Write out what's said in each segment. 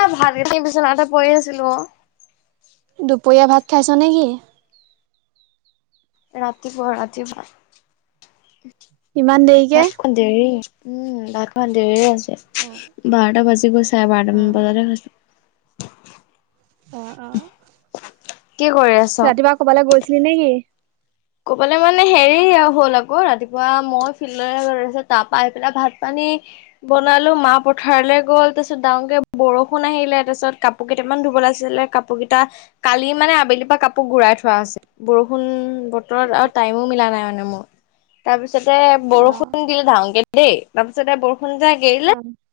এ ভাত কেইতটা [unintelligible] বিচনা এটা পৰি আছিলো। দুপৰীয়া ভাত খাইছ নেকি? ৰাতিপুৱা, ৰাতিপুৱা। ইমান দেৰিকে। ভাতখন দেৰি, উম ভাত খোৱা দেৰি আছে। অ', বাৰটা বাজি গৈ, চাই বাৰটা মান অ', বজাতে হয়। অ'। কি কৰি আছ? ৰাতিপুৱা কৰবালৈ গৈছিলি নেকি? কৰবালে মানে হেৰি হ'ল আকৌ, ৰাতিপুৱা মই ফিল্ডৰে গৈছিলো, তাৰ পৰা আহ পেলাই ভাত পানী বনালো মা পথাৰলে গ'ল তাৰপিছত ডাঙৰকে বৰষুণ আহিলে তাৰপিছত কাপো কাপোৰ কেইটামান ধুবলে আছিলে কাপোৰগিতা কালি মানে আবেলিৰপা কাপোৰ গুৰাই থোৱা আছিল। বৰষুণ বতৰত আৰু টাইমো মিলা নাই মানে মোৰ তাৰপিছতে অ', বৰষুণ দিলে ডাঙৰকে দেই তাৰপিছতে বৰষুণ যাক এৰিলে [inaudible]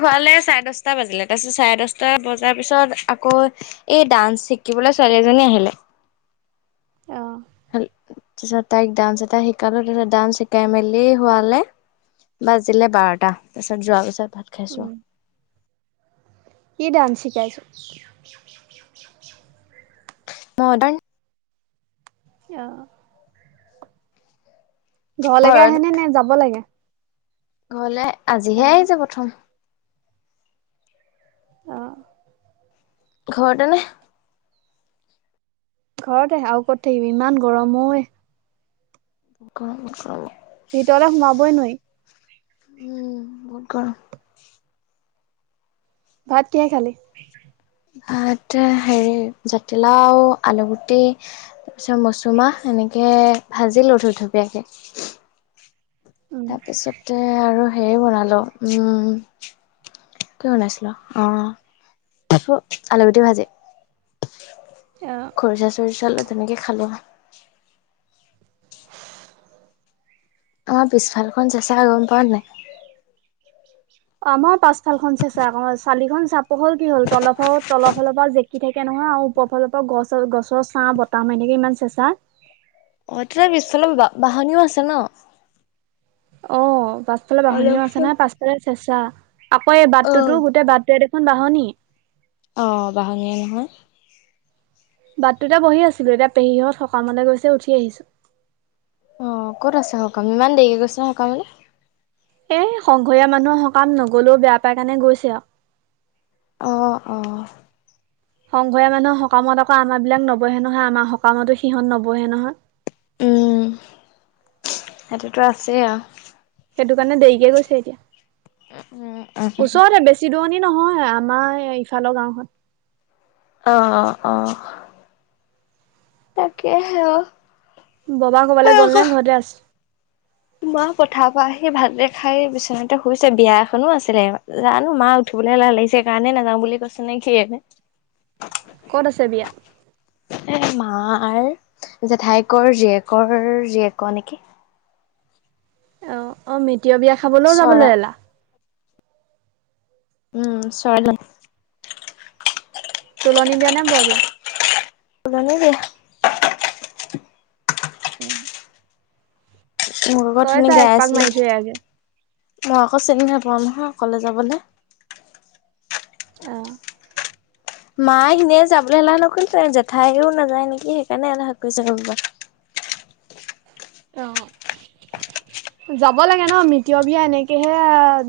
হোৱালে চাৰে দহটা বাজিলে তাৰপিছত চাৰে দহটা বজাৰ পিছত আকৌ এই ডান্স শিকিবলে ছোৱালী এজনী আহিলে অ। তাৰপিছত তাইক ডান্স এটা শিকালোঁ তাৰপিছত ডান্স শিকাই মেলি হোৱালে বাজিলে বাৰটা তাৰপাছত যোৱা পিছত ভাত খাইছোঁ উম, আৰু কি ডান্স শিকাইছ? মদাৰ্ণ অ। ঘৰলেকে ঘৰত আহে নে নে যাব লাগে? ঘৰলে আজিহে অ', আহিছে প্ৰথম অ'। ঘৰতে নে? ঘৰতে আৰু ক'ত থাকিবি ইমান গৰম ঐ [unintelligible] ভিতৰলে সোমাবই নোৱাৰি উম বহুত গৰম ভাত কিহে খালি? ভাত হেৰি জাতিলাও, আলুগুটি তাৰপিছত মচুমাহ এনেকে ভাজিলো থুপথুপীয়াকে উম, তাৰপিছতে আৰু হে বনালো উম কি বনাইছিলো অ আলুগুটি ভাজি অ, খৰিচা চৰিচা লৈ তেনেকে খালো আমাৰ পিছফালখন চেচা গম পাৱ নাই? আমাৰো পাছফালখন চেচা আকৌ চালিখন চাপৰ হ'ল কি হ'ল তলৰফালৰ পৰা জে -কি থাকে নহয় আৰু ওপৰ ফালৰ পৰা গছ গছৰ ছাঁ বতাহ মাৰি থাকে ইমান চেঁচা অ তহঁতৰ পিছফালৰ বাহনিও আছে ন অ পাছফালে অলপ বাহনিও আছে চলপ নহয় পাছফালে চেঁচা আকৌ এই অ। বাটটোতো গোটে বাটটোৱে দেখো খন বাহনি অ বাহনীয়ে নহয় বাটটোতে বহি আছিলো এতিয়া পেহীহঁত সকামলে গৈছে উঠি আহিছো। অ ক'ত আছে সকাম ইমান দেৰিকে গৈছে নে সকামলে এ সংঘৰীয়া মানুহৰ সকাম নগলেও বেয়া পাই কাৰণে গৈছে আৰু অ অ। সংঘৰীয়া মানুহৰ সকামত আকৌ আমাৰবিলাক নবহে নহয় আমাৰ সকামতো সিহঁত নবহে নহয়। উম সেইটোতো আছেই আৰু সেইটো কাৰণে দেৰিকে গৈছে উম এতিয়া উম ওচৰতে বেছি বেছি দুৰনি নহয় আমাৰ ইফালৰ গাঁওখন অ অ অ। তাকে হে আৰু ববা ক'বালে গ'ল নে ঘৰতে আছে। পথাৰ পৰা আহি ভাতগিতা খাই বিচনাতে শুইছে বিয়া এখনো আছিলে জানো মা উঠিবলে এলাহ লাগিছে কাৰণে নাযাওঁ বুলি কৈছে নে কিয়েনে ক'ত আছে বিয়া? এ মাৰ জেঠায়েকৰ জীয়েকৰ জীয়েকৰ নিকি? অ, অ, মিতিয়ৰ বিয়া খাবলৈও চৰা যাবলে এলাহ। উম, চাই লওঁ। তোলনি বিয়া নে, বৰ বিয়া? তুলনী বিয়া। উম, মোক আগত শুনি গাই আছিল, মাৰি থৈ আহগে। মই আকৌ চিনি নাপাৱা নহয় অকলে যাবলে। অহ, মা সিনিয়ে যাবলে এহলা নক'ল জেঠাইেও নাযায় নেকি, সেইকাৰণে এলাহ কৰিছে। অ, যাব লাগে ন' মিতিৰৰ বিয়া এনেকেহে।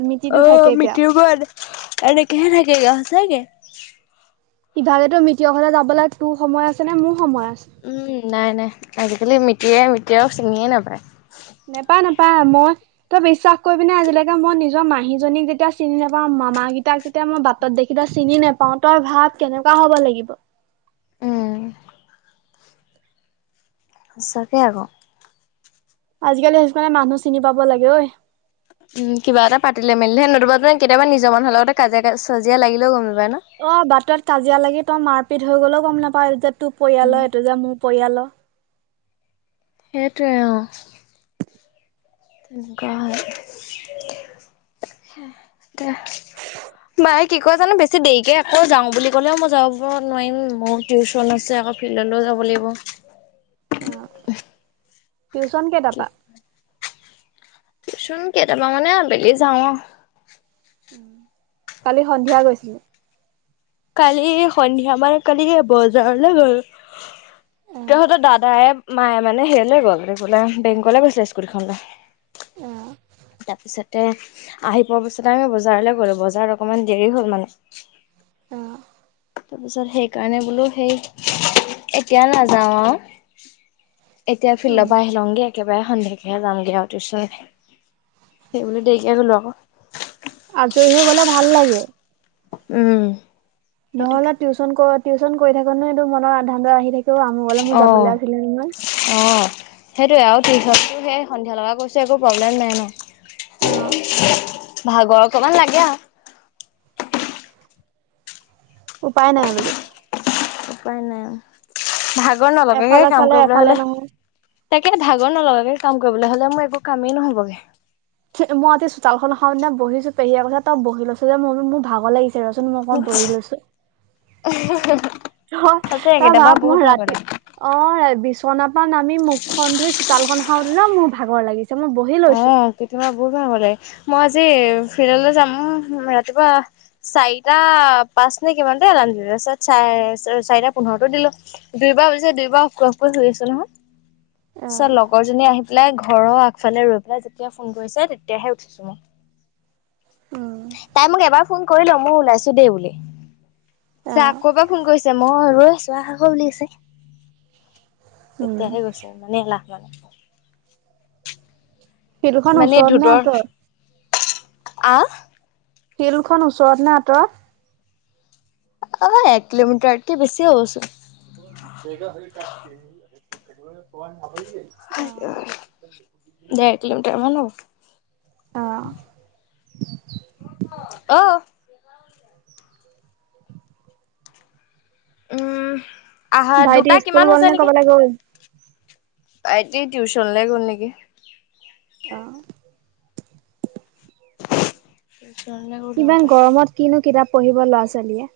মিতিৰটো অ, থাকেগে আৰু মিতিৰৰ বিয়া এনেকেহে থাকে গে সচাকে। ইভাগ তো মিতৰৰ ঘৰলে যাবলে, তোৰ সময় আছে নে মোৰ সময় আছে। উম, নাই-নাই আজিকালি মিতিৰে মিতিয়ক চিঙিয়ে নাপায়। নেপাই-নেপাই, মই তই বিশ্বাস কৰিবিনে আজিলৈকে মই নিজৰ মাহীজনীক যেতিয়া চিনি নাপাওঁ, মামাকেইটাক এতিয়া মই বাটত দেখি চিনি নেপাও, তই ভাৱ কেনেকুৱা হ'ব লাগিব? উম সঁচাকে আকৌ। আজিকালি সেইকাৰণে মানুহ চিনি পাব লাগে ঐ। উম, কিবা এটা পাতিলে মেলিলে নতুবা তো কেতিয়াবা নিজৰ মানুহ লগতে কাজিয়া লাগিলেও গম নাপাই ন। অ বাটত কাজিয়া লাগি তই মাৰপিট হৈ গ'লেও গ'ম নাপাৱও এইটো যে তোৰ উম পৰিয়ালৰ, এইটো যে মোৰ পৰিয়ালৰ। সেইটোৱে অ', তেনেকুৱা হয়। হয় [unintelligible] মায় কি কয় জানো বেছি দেৰিকৈ আকৌ যাওঁ বুলি ক'লেও মই যাব নোৱাৰিম, মোৰ টিউশচন আছে আকৌ। ফিল্ডলৈও যাব লাগিব। টিউশ্যন কেইটাৰ পা? টিউশ্যন কেইটাবা মানে আবেলি যাওঁ আৰু। কালি সন্ধিয়া গৈছিলো। কালি সন্ধিয়া মান কালি বজাৰলৈ গলো। অ' তহঁতৰ দাদায় মায়ে মানে হেয় লৈ গ'ল বোলে বেংকলে গৈছিলে স্কুটীখন লৈ। উম [unintelligible] তাৰপিছতে আহি পোৱাৰ পিছতে আমি বজাৰলৈ গলো বজাৰত অকণমান দেৰি হল মানে। অ' অ' তাৰপিছত সেইকাৰণে বোলো সেই এতিয়া নাযাওঁ আৰু। এতিয়া ফিল্ডৰ উম। পৰা আহি লওঁগে। একেবাৰে সন্ধিয়াকেহে যামগে আৰু টিউশ্যন সেইবুলি দেৰিকে গ'লো আকৌ। আজৰি হৈ গলে ভাল লাগে। উম, সেইটোৱে। নহ'লে টিউচন ক টিউশন থাকোতে মনৰ আ, ধান্দাটো আহি থাকে। কিয় আমু গলে মোৰ অ', যাবলে আছিলে নে নহয়। অ, সেইটোৱে আৰু টিউ্যনটো সেই সন্ধিয়া লগা কৈছো একো প্ৰব্লেম নাই ন। অ' ভাগৰ অকমান লাগে আৰু। উপায় নাই বুলি। উপ-উপাই নাই। ভাগৰ নলগাকে এফালে কাম চালে কৰিবলে এফালে হলে নহয়। তাকে ভাগৰ নলগাকে কাম কৰিবলে হলে মোৰ একো কামেই নহ'বগে। মইতি চোতালখন সাৰিতে বহিছো পেহিয়ে কথা ত বহি লৈছো যে ম মোৰ ভাগৰ লাগিছে। দেৰচোন মই অকন বহি লৈছো। অ, সঁচাকে তাৰ কেতিয়াবা ভাত বহুত মই ভাগৰ ৰাতি লাগে। অ, বিচনাাপা নামি মুখখন ধুই চোতালখন সৰোতে ন মোৰ ভাগৰ লাগিছে। মই বহি লৈছো। অ', কেতিয়াবা বহুত ভাগৰ লাগে, মই আজি ফিল্ডলৈ যাম ৰাতিপুৱা। চাৰিটা পাঁচ নে, কিমানতে এলাৰ্ম দিলোঁ। তাৰপিছত, চাৰে, চাৰিটা পোন্ধৰটো দিলোঁ। দেউবাৰ হৈছে, দেউবাৰো [unintelligible] পিছত, লগৰ জনীয়ে, আহি পেলাই, ঘৰৰ আগফালে ৰৈ পেলাই, যেতিয়া ফোন কৰিছে, তেতিয়াহে উঠিছোঁ, মই। উম। তাই মোক এবাৰ ফোন কৰিলে, মই ওলাইছোঁ দেই, বুলি। [unintelligible] অ', আকৌ, এবাৰ ফোন কৰিছে। মই ৰৈ আছোঁ, আহাকৌ বুলি কৈছে। উম। তেতিয়াহে গৈছোঁ, ইমানে এলাহ মানে। [unintelligible] ওচৰত নে আঁতৰ? আঁ? শিলখন ওচৰত নে আঁতৰত? অ'! এক কিলোমিটাৰতকে, বেছি হ'বচোন। [unintelligible] ডেৰ কিলোমিটাৰ মান হ'ব। অ'! [unintelligible] [unintelligible] অ'! উম, আহা। দুটা কিমান হৈছে নেকি! আইঐ! ভাইটি টিউচনলে গ'ল নেকি! অ'! [inaudible] [unintelligible] কিমান গৰমত, কিনো কিতাপ পঢ়িব, ল'ৰা- ছোৱালীয়ে।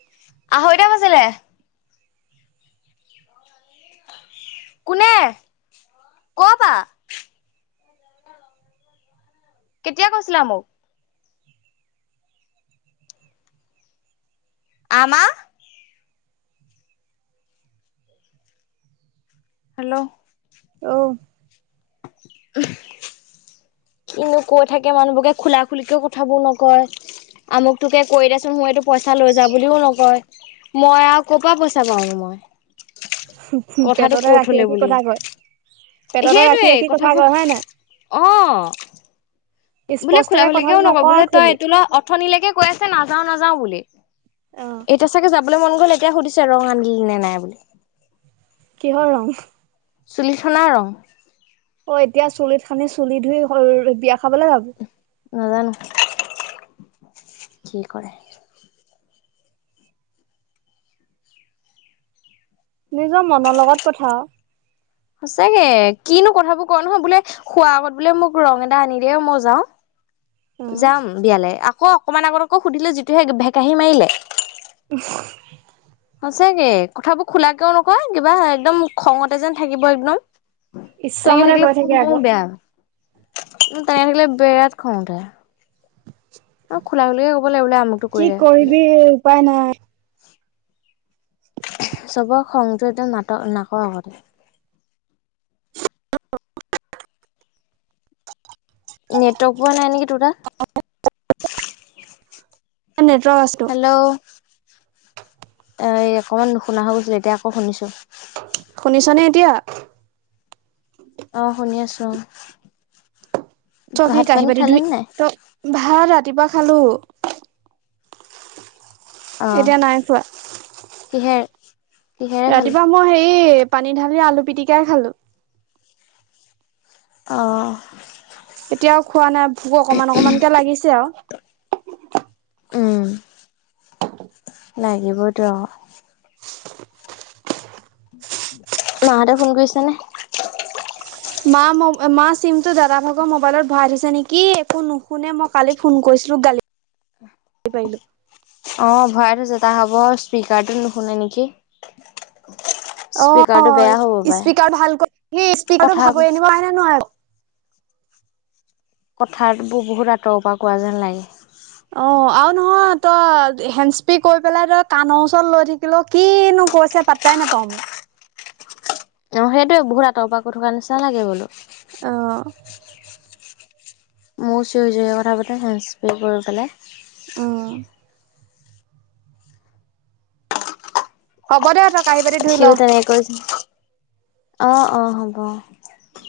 আঢ়ৈটা বাজিলে। কোনে? ক'ৰ পৰা? কেতিয়া কৈছিলা মোক? আমাৰ? হেল্ল'? ঔ! [unintelligible] কিননো কৈ থাকে, মানুহবিলাকে, খোলা- খুলিকেও কথাবোৰ নকয়। আমোটোকে কৰি দেচোন? [unintelligible] এইটো পইচা লৈ যা বুলিও নকয়। মই আৰু ক'ৰ পৰা, পইচা পাওঁনো মই। হু! কথাটো কৈ থ'লে বুলি। পেটতে ৰাখি সেইটোৱে! ৰাখি কথা কয় কথাবোৰ, হয় নাই? অ'! বোলে, স্পষ্টকে কথাটো খুলা-খুলিকেও নকয়, বোলে, তই খুলি, এইটো ল'। ওঠনি লৈকে, কৈ আছে, নাযাওঁ-নাযাওঁ বুলি, অ', এতিয়া চাগে যাব। বোলে, মন গ'ল! এতিয়া সুধিছে, ৰং আনিলনে নাই বুলি। কিহৰ ৰং? চুলিত সনা ৰং। অ'! এতিয়া, চুলিত সানি, চুলি ধুই, বিয়া খাবলৈ যাব। নাজানোঁ, কি কৰে! নিজৰ মনৰ লগত কথা আৰু। সঁচাকে! কিনো কথাবোৰ কৈ নহয়, বোলে, খোৱাৰ আগত বোলে, মোক ৰং এটা আনি দে, মই যাওঁ। অ', যাম বিয়ালে। আকৌ, অকমান আগত আকৌ, সুধিলে! যিটোহে ভেকাহী মাৰিলে। [unintelligible] সচাঁকে! কথাবোৰ খুলাকেও নকয়, কিবা একদম, খঙতে যেন থাকিব, একদম! তেনেকে ইচ্ছামতে থাকিলে, কৈ থাকে মোৰো আকৌ, বেয়া, কিন্তু, তেনেকে থাকিলে, বিৰাট খং উঠে! [inaudible] খুলা-খুলিকে ক'ব লাগে, বোলে আমোকটো কৰি দে। [unintelligible] উপাই নাই। চবৰ খংটোৱে একদম [unintelligible] নাকৰ আগত। নেটৱৰ্ক পোৱা নাই নেকি তোৰ তাত। [unintelligible] নেটৱৰ্ক আছেতো, হেল্ল' এ অকমান নুশুনা হৈ গৈছিল এতিয়া আকৌ শুনিছো। শুনিছ নে এতিয়া? অ শুনি আছো। ত কি ভাত পানী কাঁহী-বাতি খালি ধুই- নাই তই ভাত ৰাতিপুৱা খালো। এতিয়া অহ নাই খোৱা। কিহেৰ? ৰাতিপুৱা মই হেৰি পানী ঢালি আলু পিটিকাই খালো। অ। এতিয়াও খোৱা নাই ভোক অকমান অকমানকে লাগিছে আৰু। উম। লাগিবতো আৰু। মাহঁতে ফোন কৰিছে নে? মা ম মা চিমটো দাদা ভাগৰ মোবাইলত ভৰাই থৈছে নেকি, একো নুশুনে মই কালি ফোন কৰিছিলোঁ গালি [unintelligible] অ ভৰাই থৈছে তা হ'ব স্পীকাৰটো নুশুনে নেকি। স্পীকাৰটো বেয়া হ'ব পাৰে। কথা [unintelligible] কথাবোৰ বহুত আঁতৰৰ পৰা কোৱা যেন লাগে। অ আৰু নহয় তই হেণ্স্পি কৈ পেলাই তই কাণৰ ওচৰত লৈ থাকিলো কিনো কৈছে পা পাই নাপাওঁ। অ সেইটোয়ে বহুত আতৰ পৰা কৈ থকা নিচা লাগে বোলো। অ। মোৰ চিঞৰি চিঞৰি কথা পাতে হেস্প্ৰে কৰি পেলাই। উম। হ'ব দেহ তই বাতি ধুই সিই ল তেনেকে কৈ অ অ হ'ব। উম।